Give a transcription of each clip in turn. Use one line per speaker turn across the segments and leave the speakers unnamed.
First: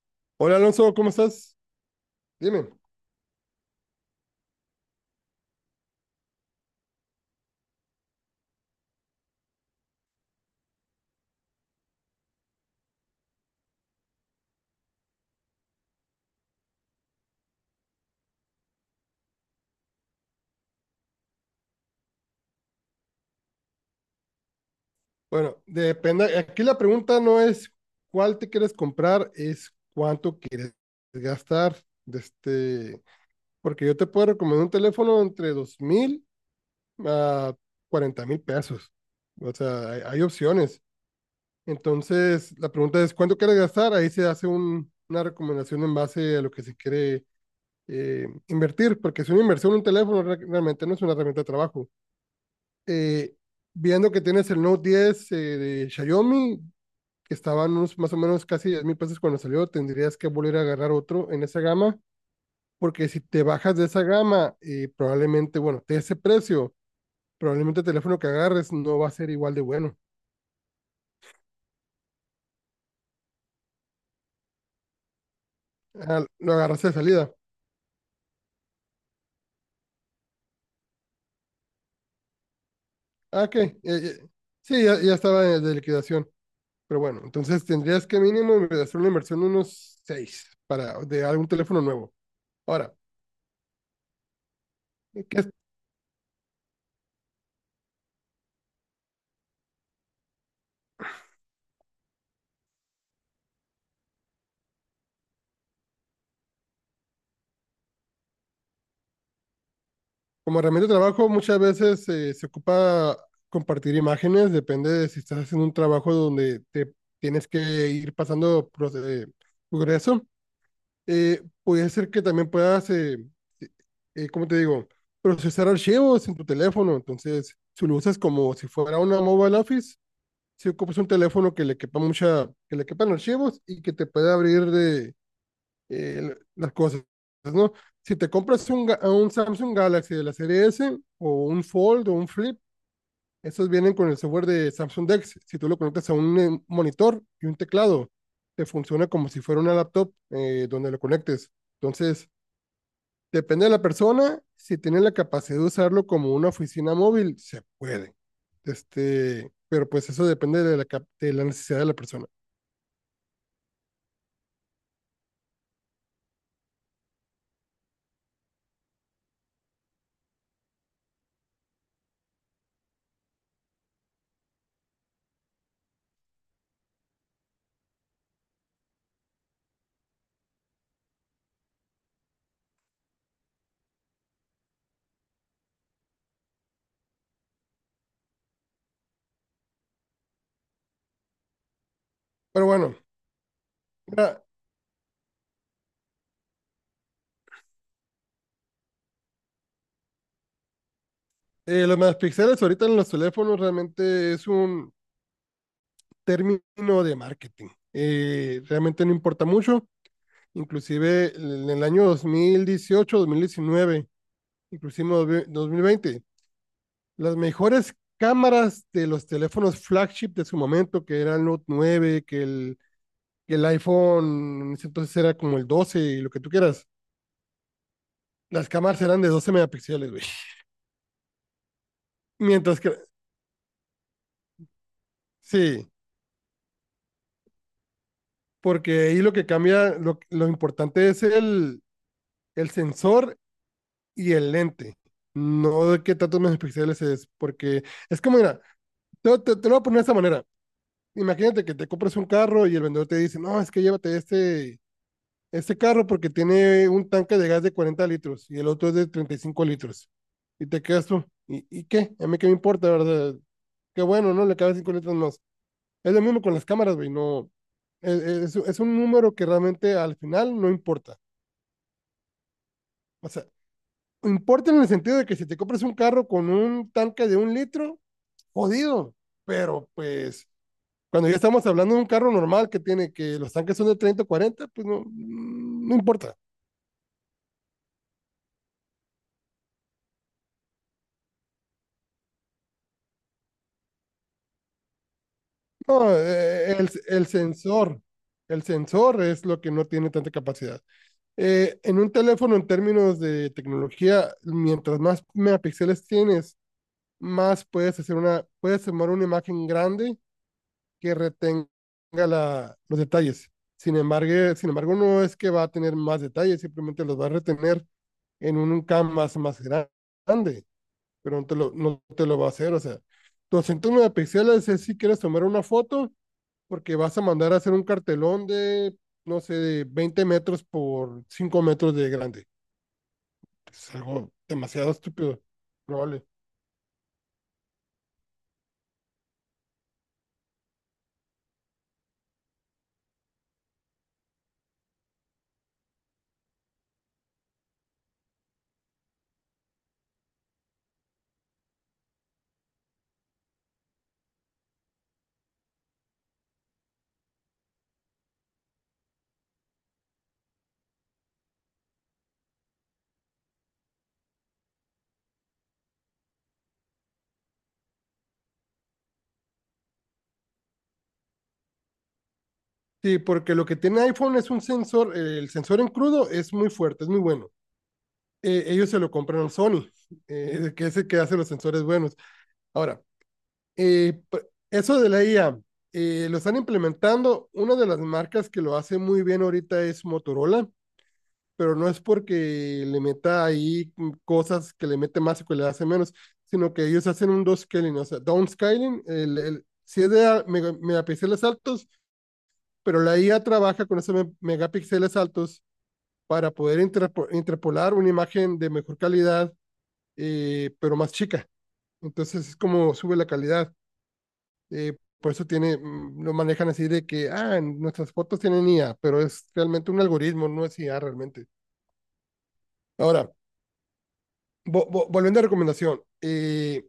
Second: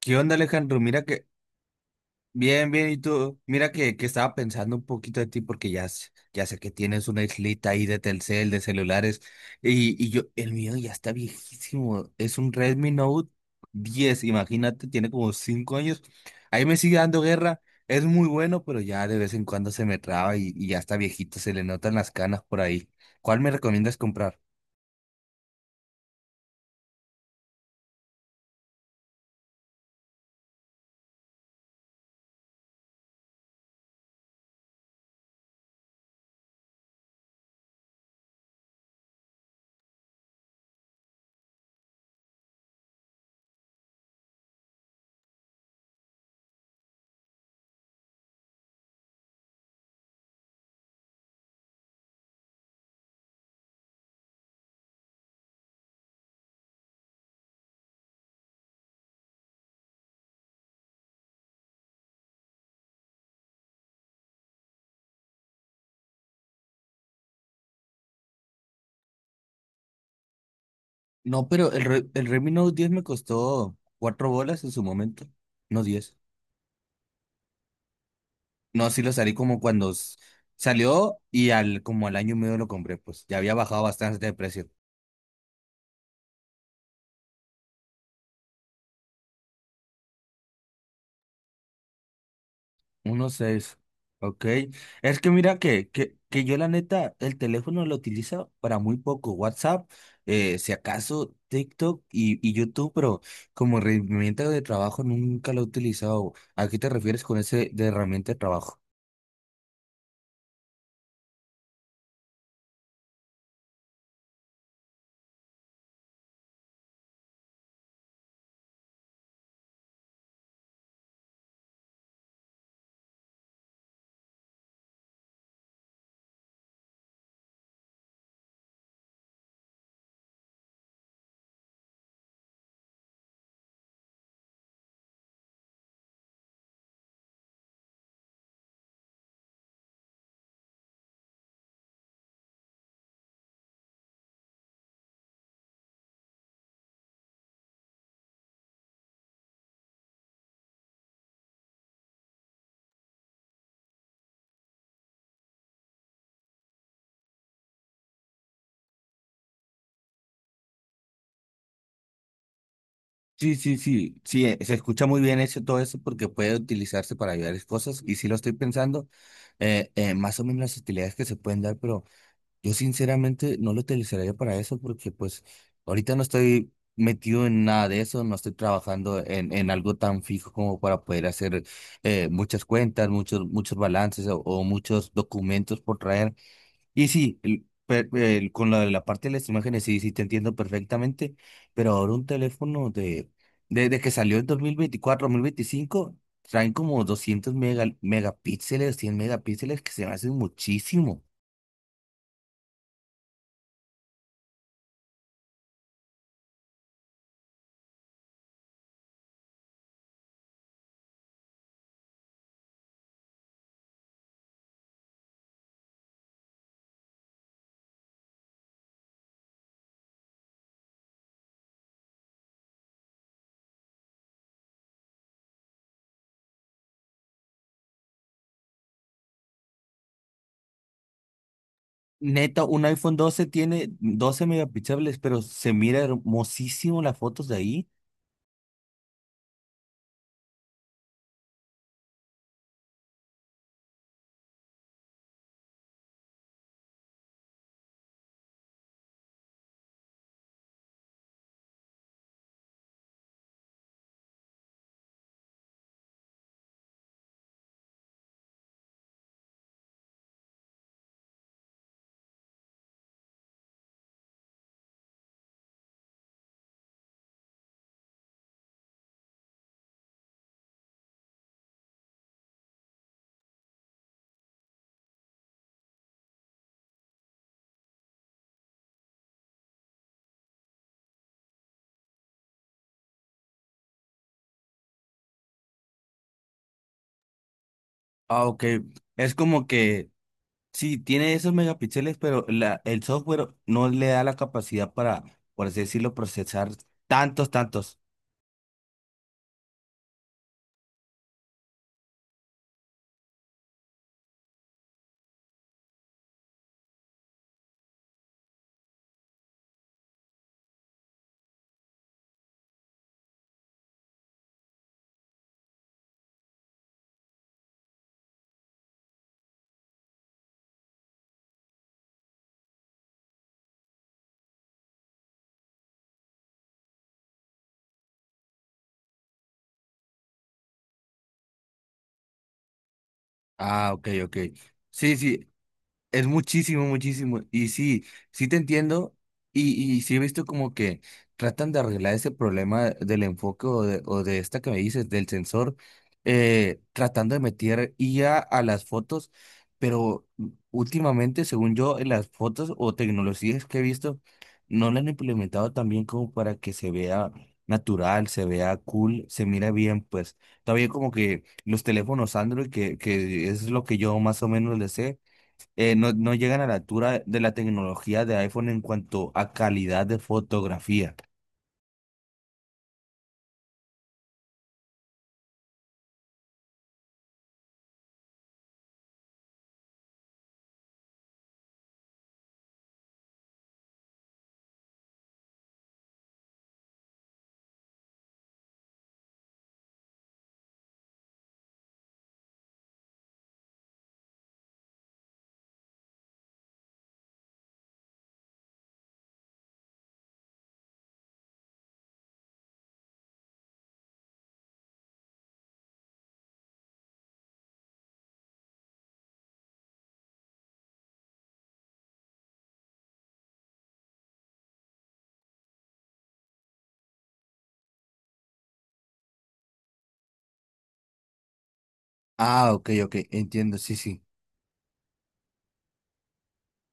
¿Qué onda,
Hola
Alejandro?
Alonso,
Mira
¿cómo
que,
estás? Dime.
bien, bien, y tú, mira que, estaba pensando un poquito de ti porque ya, ya sé que tienes una islita ahí de Telcel, de celulares, y yo, el mío ya está viejísimo, es un Redmi Note diez. Imagínate, tiene como 5 años, ahí me sigue dando guerra, es muy bueno, pero ya de vez en cuando se me traba y ya está viejito, se le notan las canas por ahí. ¿Cuál me recomiendas comprar?
Bueno, depende. Aquí la pregunta no es cuál te quieres comprar, es cuánto quieres gastar. De este, porque yo te puedo recomendar un teléfono entre 2,000 a 40,000 pesos. O sea, hay opciones. Entonces, la pregunta es cuánto quieres gastar. Ahí se hace una recomendación en base a lo que se quiere invertir, porque es una inversión, un teléfono realmente no es una herramienta de trabajo. eh, Viendo que tienes el Note 10 de Xiaomi, que estaban unos más o menos casi 10,000 pesos cuando salió, tendrías que volver a agarrar otro en esa gama, porque si te bajas de esa gama, probablemente, bueno, de ese precio, probablemente el teléfono que agarres no va a ser igual de bueno.
No, pero el Redmi Note diez me costó 4 bolas en su momento, no 10.
Ah, lo agarraste de salida.
No, sí lo salí como cuando salió y al como al año y medio lo compré, pues ya
Ah,
había
ok.
bajado bastante de precio.
Sí, ya, ya estaba de liquidación. Pero bueno, entonces tendrías que mínimo hacer una inversión de unos 6 para de algún teléfono nuevo. Ahora,
Uno seis. Ok. Es que
¿qué?
mira que, yo la neta, el teléfono lo utilizo para muy poco. WhatsApp, si acaso TikTok y YouTube, pero como herramienta de trabajo nunca lo he utilizado. ¿A qué te refieres con ese de herramienta de trabajo?
Como herramienta de trabajo, muchas veces se ocupa compartir imágenes, depende de si estás haciendo un trabajo donde te tienes que ir pasando progreso. Puede ser que también puedas, ¿cómo te digo?, procesar archivos en tu teléfono. Entonces, si lo usas como si fuera una mobile office, si ocupas un teléfono que le quepa mucha, que le quepan archivos y que te pueda abrir las cosas, ¿no? Si te compras un Samsung Galaxy de la serie S o un Fold o un Flip, esos vienen con el software de Samsung Dex. Si tú lo conectas a un monitor y un teclado, te funciona como si fuera una laptop donde lo conectes. Entonces, depende de la persona. Si tiene la capacidad de usarlo como una oficina móvil, se puede. Este, pero pues eso depende de la necesidad de la persona.
Sí, sí, sí, sí, se escucha muy bien eso, todo eso porque puede utilizarse para varias cosas y sí lo estoy pensando, más o menos las utilidades que se pueden dar, pero yo sinceramente no lo utilizaría para eso porque pues ahorita no estoy metido en nada de eso, no estoy trabajando en algo tan fijo como para poder hacer muchas cuentas, muchos, muchos balances o muchos documentos por traer. Y sí, con la parte de las imágenes sí, sí te entiendo perfectamente, pero ahora un
Pero
teléfono
bueno,
de, desde que salió en
mira,
2024 2025, traen como 200 megapíxeles, 100 megapíxeles, que se me hacen muchísimo.
los megapíxeles ahorita en los teléfonos realmente es un término de marketing. Realmente no importa mucho. Inclusive en el año 2018, 2019, inclusive 2020, las mejores cámaras de los teléfonos flagship de su momento, que era el Note nueve, que el iPhone en ese entonces era como el 12 y lo que tú quieras. Las cámaras eran de 12 megapíxeles, güey.
Neta,
Mientras
un
que,
iPhone doce tiene 12 megapíxeles, pero se
sí,
mira hermosísimo las fotos de ahí.
porque ahí lo que cambia, lo importante es el sensor y el lente, no de qué tantos megapíxeles es, porque es como, mira, te lo voy a poner de esta manera. Imagínate que te compras un carro y el vendedor te dice, no, es que llévate este carro porque tiene un tanque de gas de 40 litros y el otro es de 35 litros. Y te quedas tú, ¿y qué? A mí qué me importa, ¿verdad? Qué bueno, ¿no? Le cabe 5 litros más. Es lo mismo con las cámaras, güey, no. Es, es un número que realmente al final no importa. O sea, importa en el sentido de que si te compras un carro con un tanque de un litro, jodido, pero pues cuando ya estamos hablando de un carro normal que tiene que los tanques son de 30 o cuarenta, pues no, no importa.
Ah, ok. Es como que sí, tiene esos megapíxeles, pero el software no le da la capacidad para, por así decirlo,
No,
procesar
el
tantos, tantos.
sensor, el sensor es lo que no tiene tanta capacidad. En un teléfono, en términos de tecnología, mientras más megapíxeles tienes, más puedes hacer una, puedes tomar una imagen grande que retenga la, los detalles. Sin embargo, no es que va a tener más detalles, simplemente los va a retener en un canvas más grande, pero no te lo va a hacer. O sea, 209 píxeles es si quieres tomar una foto, porque vas a mandar a hacer un cartelón de, no sé, de 20 metros por 5 metros de grande.
Ah,
Es
ok, ok.
algo demasiado
Sí,
estúpido,
sí, es
probable.
muchísimo, muchísimo. Y sí, sí te entiendo. Y sí he visto como que tratan de arreglar ese problema del enfoque o de esta que me dices, del sensor, tratando de meter IA a las fotos. Pero últimamente, según yo, en las fotos o tecnologías que he visto, no la han implementado tan bien como para que se vea natural, se vea cool, se mira bien. Pues todavía como que los teléfonos Android, que es lo que yo más o menos le sé, no, no llegan a la altura de la tecnología de iPhone en cuanto a calidad de fotografía.
Sí, porque lo que tiene iPhone es un sensor, el sensor en crudo es muy fuerte, es muy bueno. Ellos se lo compraron Sony, que es el que hace los sensores buenos. Ahora, eh, eso de la IA, lo están implementando. Una de las marcas que lo hace muy bien ahorita es Motorola, pero no es porque le meta ahí cosas que le mete más o que le hace menos, sino que ellos hacen un downscaling, o sea, downscaling, si es de megapíxeles altos, pero la IA trabaja con esos megapíxeles altos para poder interpolar una imagen de mejor calidad, pero más chica. Entonces es como sube la calidad. Por eso tiene, lo manejan así de que, ah, en nuestras fotos tienen IA, pero es realmente un algoritmo, no es IA realmente.
Ah, ok, ok,
Ahora,
entiendo, sí, sí.
volviendo a recomendación,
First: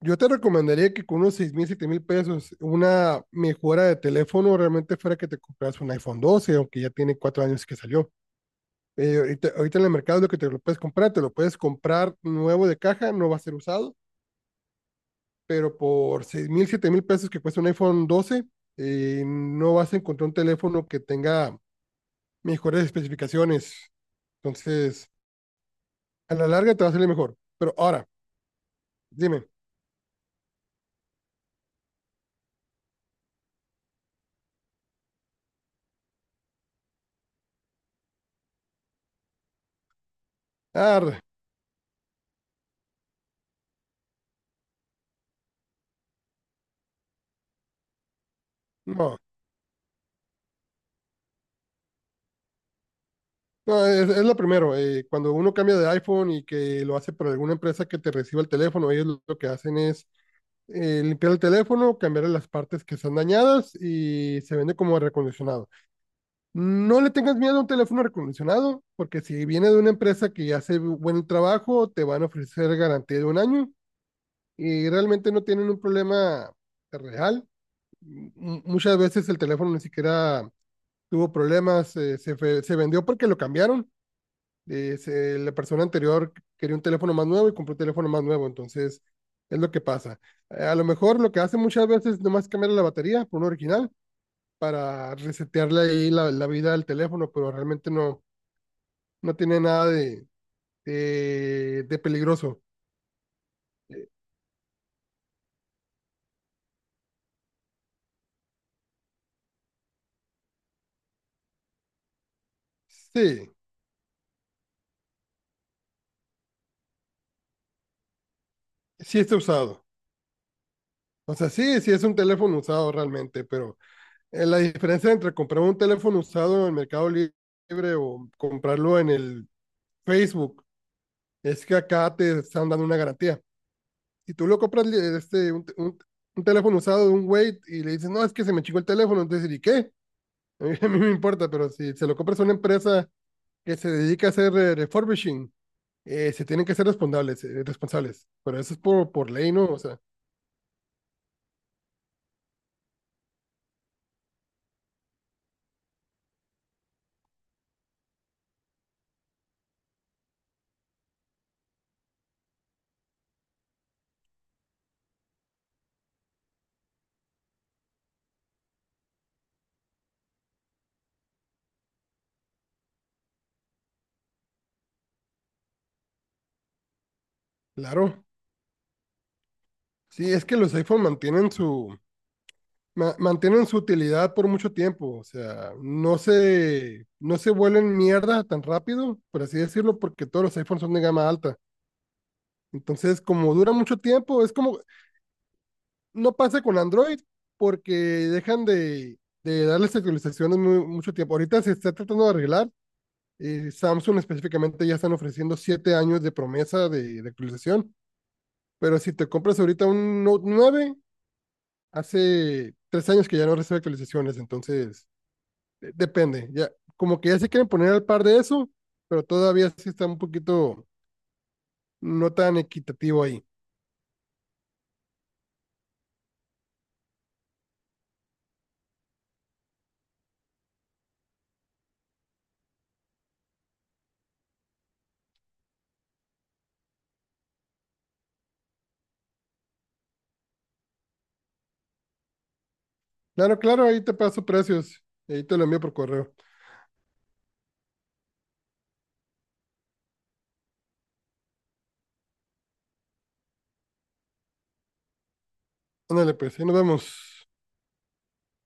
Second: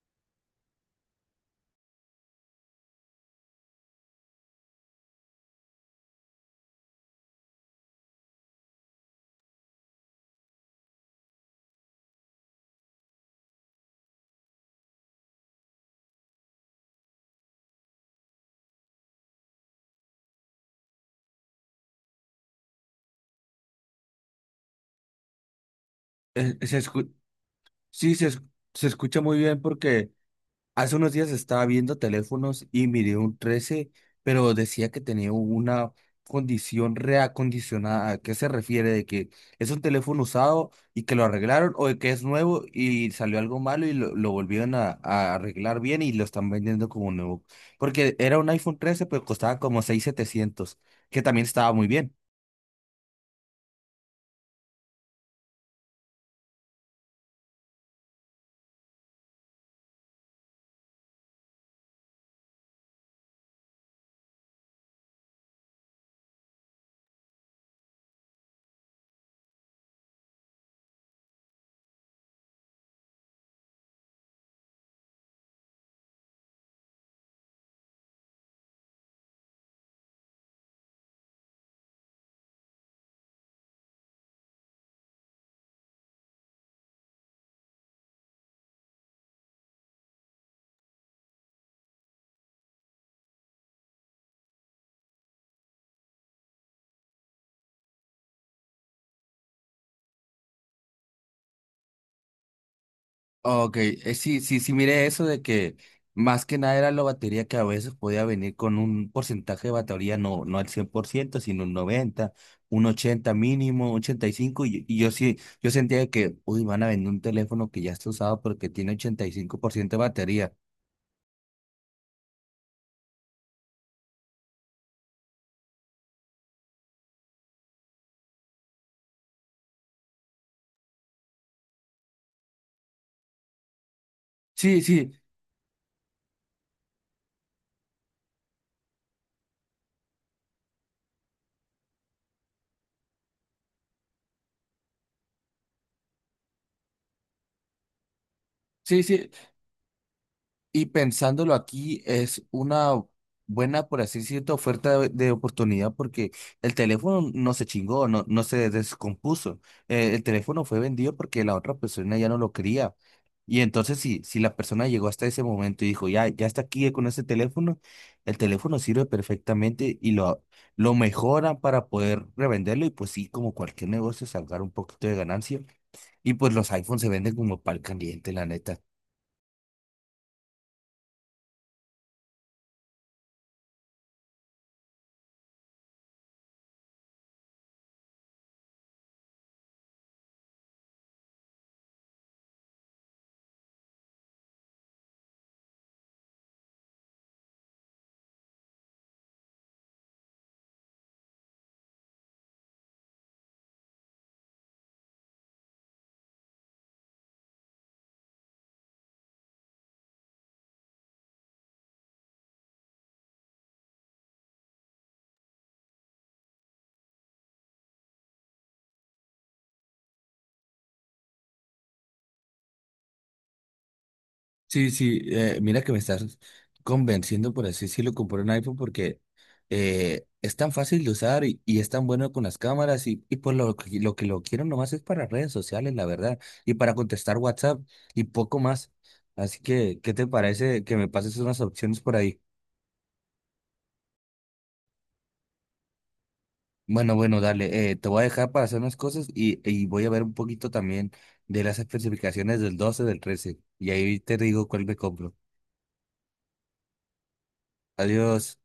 yo te recomendaría que con unos 6,000, 7,000 pesos, una mejora de teléfono realmente fuera que te compras un iPhone 12, aunque ya tiene 4 años que salió. Ahorita en el mercado lo que te lo puedes comprar, te lo puedes comprar nuevo de caja, no va a ser usado, pero por 6,000, 7,000 pesos que cuesta un iPhone 12, no vas a encontrar un teléfono que tenga mejores especificaciones. Entonces, a la
Eh,
larga
se
te va a salir
escu-
mejor. Pero ahora,
sí, se escucha muy
dime.
bien porque hace unos días estaba viendo teléfonos y miré un 13, pero decía que tenía una condición reacondicionada. ¿A qué se refiere? ¿De que es un teléfono usado y que
arre,
lo arreglaron o de que es nuevo y salió algo malo y lo volvieron a arreglar bien y lo están vendiendo como nuevo? Porque era un iPhone 13,
no,
pero costaba como 6,700, que también estaba muy bien.
no, es lo primero. Cuando uno cambia de iPhone y que lo hace por alguna empresa que te reciba el teléfono, ellos lo que hacen es limpiar el teléfono, cambiar las partes que están dañadas y se vende como recondicionado. No le tengas miedo a un teléfono recondicionado, porque si viene de una empresa que hace buen trabajo, te van a ofrecer garantía de 1 año y realmente no tienen un problema real. Muchas veces el teléfono ni siquiera tuvo problemas, se vendió porque lo cambiaron. La persona anterior quería un teléfono más nuevo y compró un teléfono más nuevo, entonces es lo que pasa. A lo mejor lo que hacen muchas veces es nomás cambiar la batería por un original para resetearle ahí la vida al teléfono, pero realmente no. No tiene nada de peligroso.
Ok, sí, sí, sí, mire eso de que más que nada era la batería que a veces podía venir con un porcentaje de batería, no, no al 100%, sino un 90, un 80
Sí,
mínimo, ochenta y cinco. Y y yo sí, yo sentía que, uy, van a vender un teléfono que ya está usado porque tiene
sí
ochenta y
está
cinco por
usado.
ciento de batería.
O sea, sí, sí es un teléfono usado realmente, pero la diferencia entre comprar un teléfono usado en el Mercado Libre o comprarlo en el Facebook es que acá te están dando una garantía. Si tú lo
Sí,
compras
sí,
un teléfono usado de un güey y le dices, no, es que se me chingó el teléfono, entonces, ¿y qué? A mí, me importa, pero si se lo compras a una empresa que se dedica a hacer refurbishing, se tienen que ser responsables, responsables. Pero eso es
sí,
por,
sí,
por ley, ¿no? O sea,
y pensándolo aquí, es una buena, por así decirlo, oferta de oportunidad porque el teléfono no se chingó, no, no se descompuso. El teléfono fue vendido porque la otra persona ya no lo quería. Y entonces, si, si la persona llegó hasta ese momento y dijo, ya, ya está aquí con ese teléfono, el teléfono sirve perfectamente lo mejoran para poder revenderlo y pues sí, como cualquier negocio, sacar un poquito de ganancia. Y pues los iPhones se venden como pal
claro.
caliente, la neta.
Sí, es que los iPhone mantienen su utilidad por mucho tiempo. O sea, no se vuelven mierda tan rápido, por así decirlo, porque todos los iPhones son de gama alta. Entonces, como dura mucho tiempo, es como, no pasa con Android, porque dejan de darles actualizaciones mucho tiempo. Ahorita se está tratando de arreglar. Samsung específicamente ya están ofreciendo 7 años de promesa de actualización. Pero si te compras ahorita un Note 9 hace 3 años que ya no recibe actualizaciones, entonces depende. Ya, como que ya se quieren poner al par de eso, pero todavía sí está un poquito no tan equitativo ahí.
Sí, sí, mira que me estás convenciendo, por así decirlo, comprar un iPhone porque es tan fácil de usar y es tan bueno con las cámaras y por lo que lo quiero nomás es para redes sociales, la verdad, y para contestar WhatsApp y poco más. Así que, ¿qué te parece que me pases unas opciones por ahí?
Claro, claro, ahí te paso precios. Ahí te lo envío por correo.
Bueno, bueno, dale, te voy a dejar para hacer unas cosas y voy a ver un poquito también de las especificaciones del 12 del 13 y ahí te digo cuál me compro.
Ándale, pues, ahí nos vemos.
Adiós.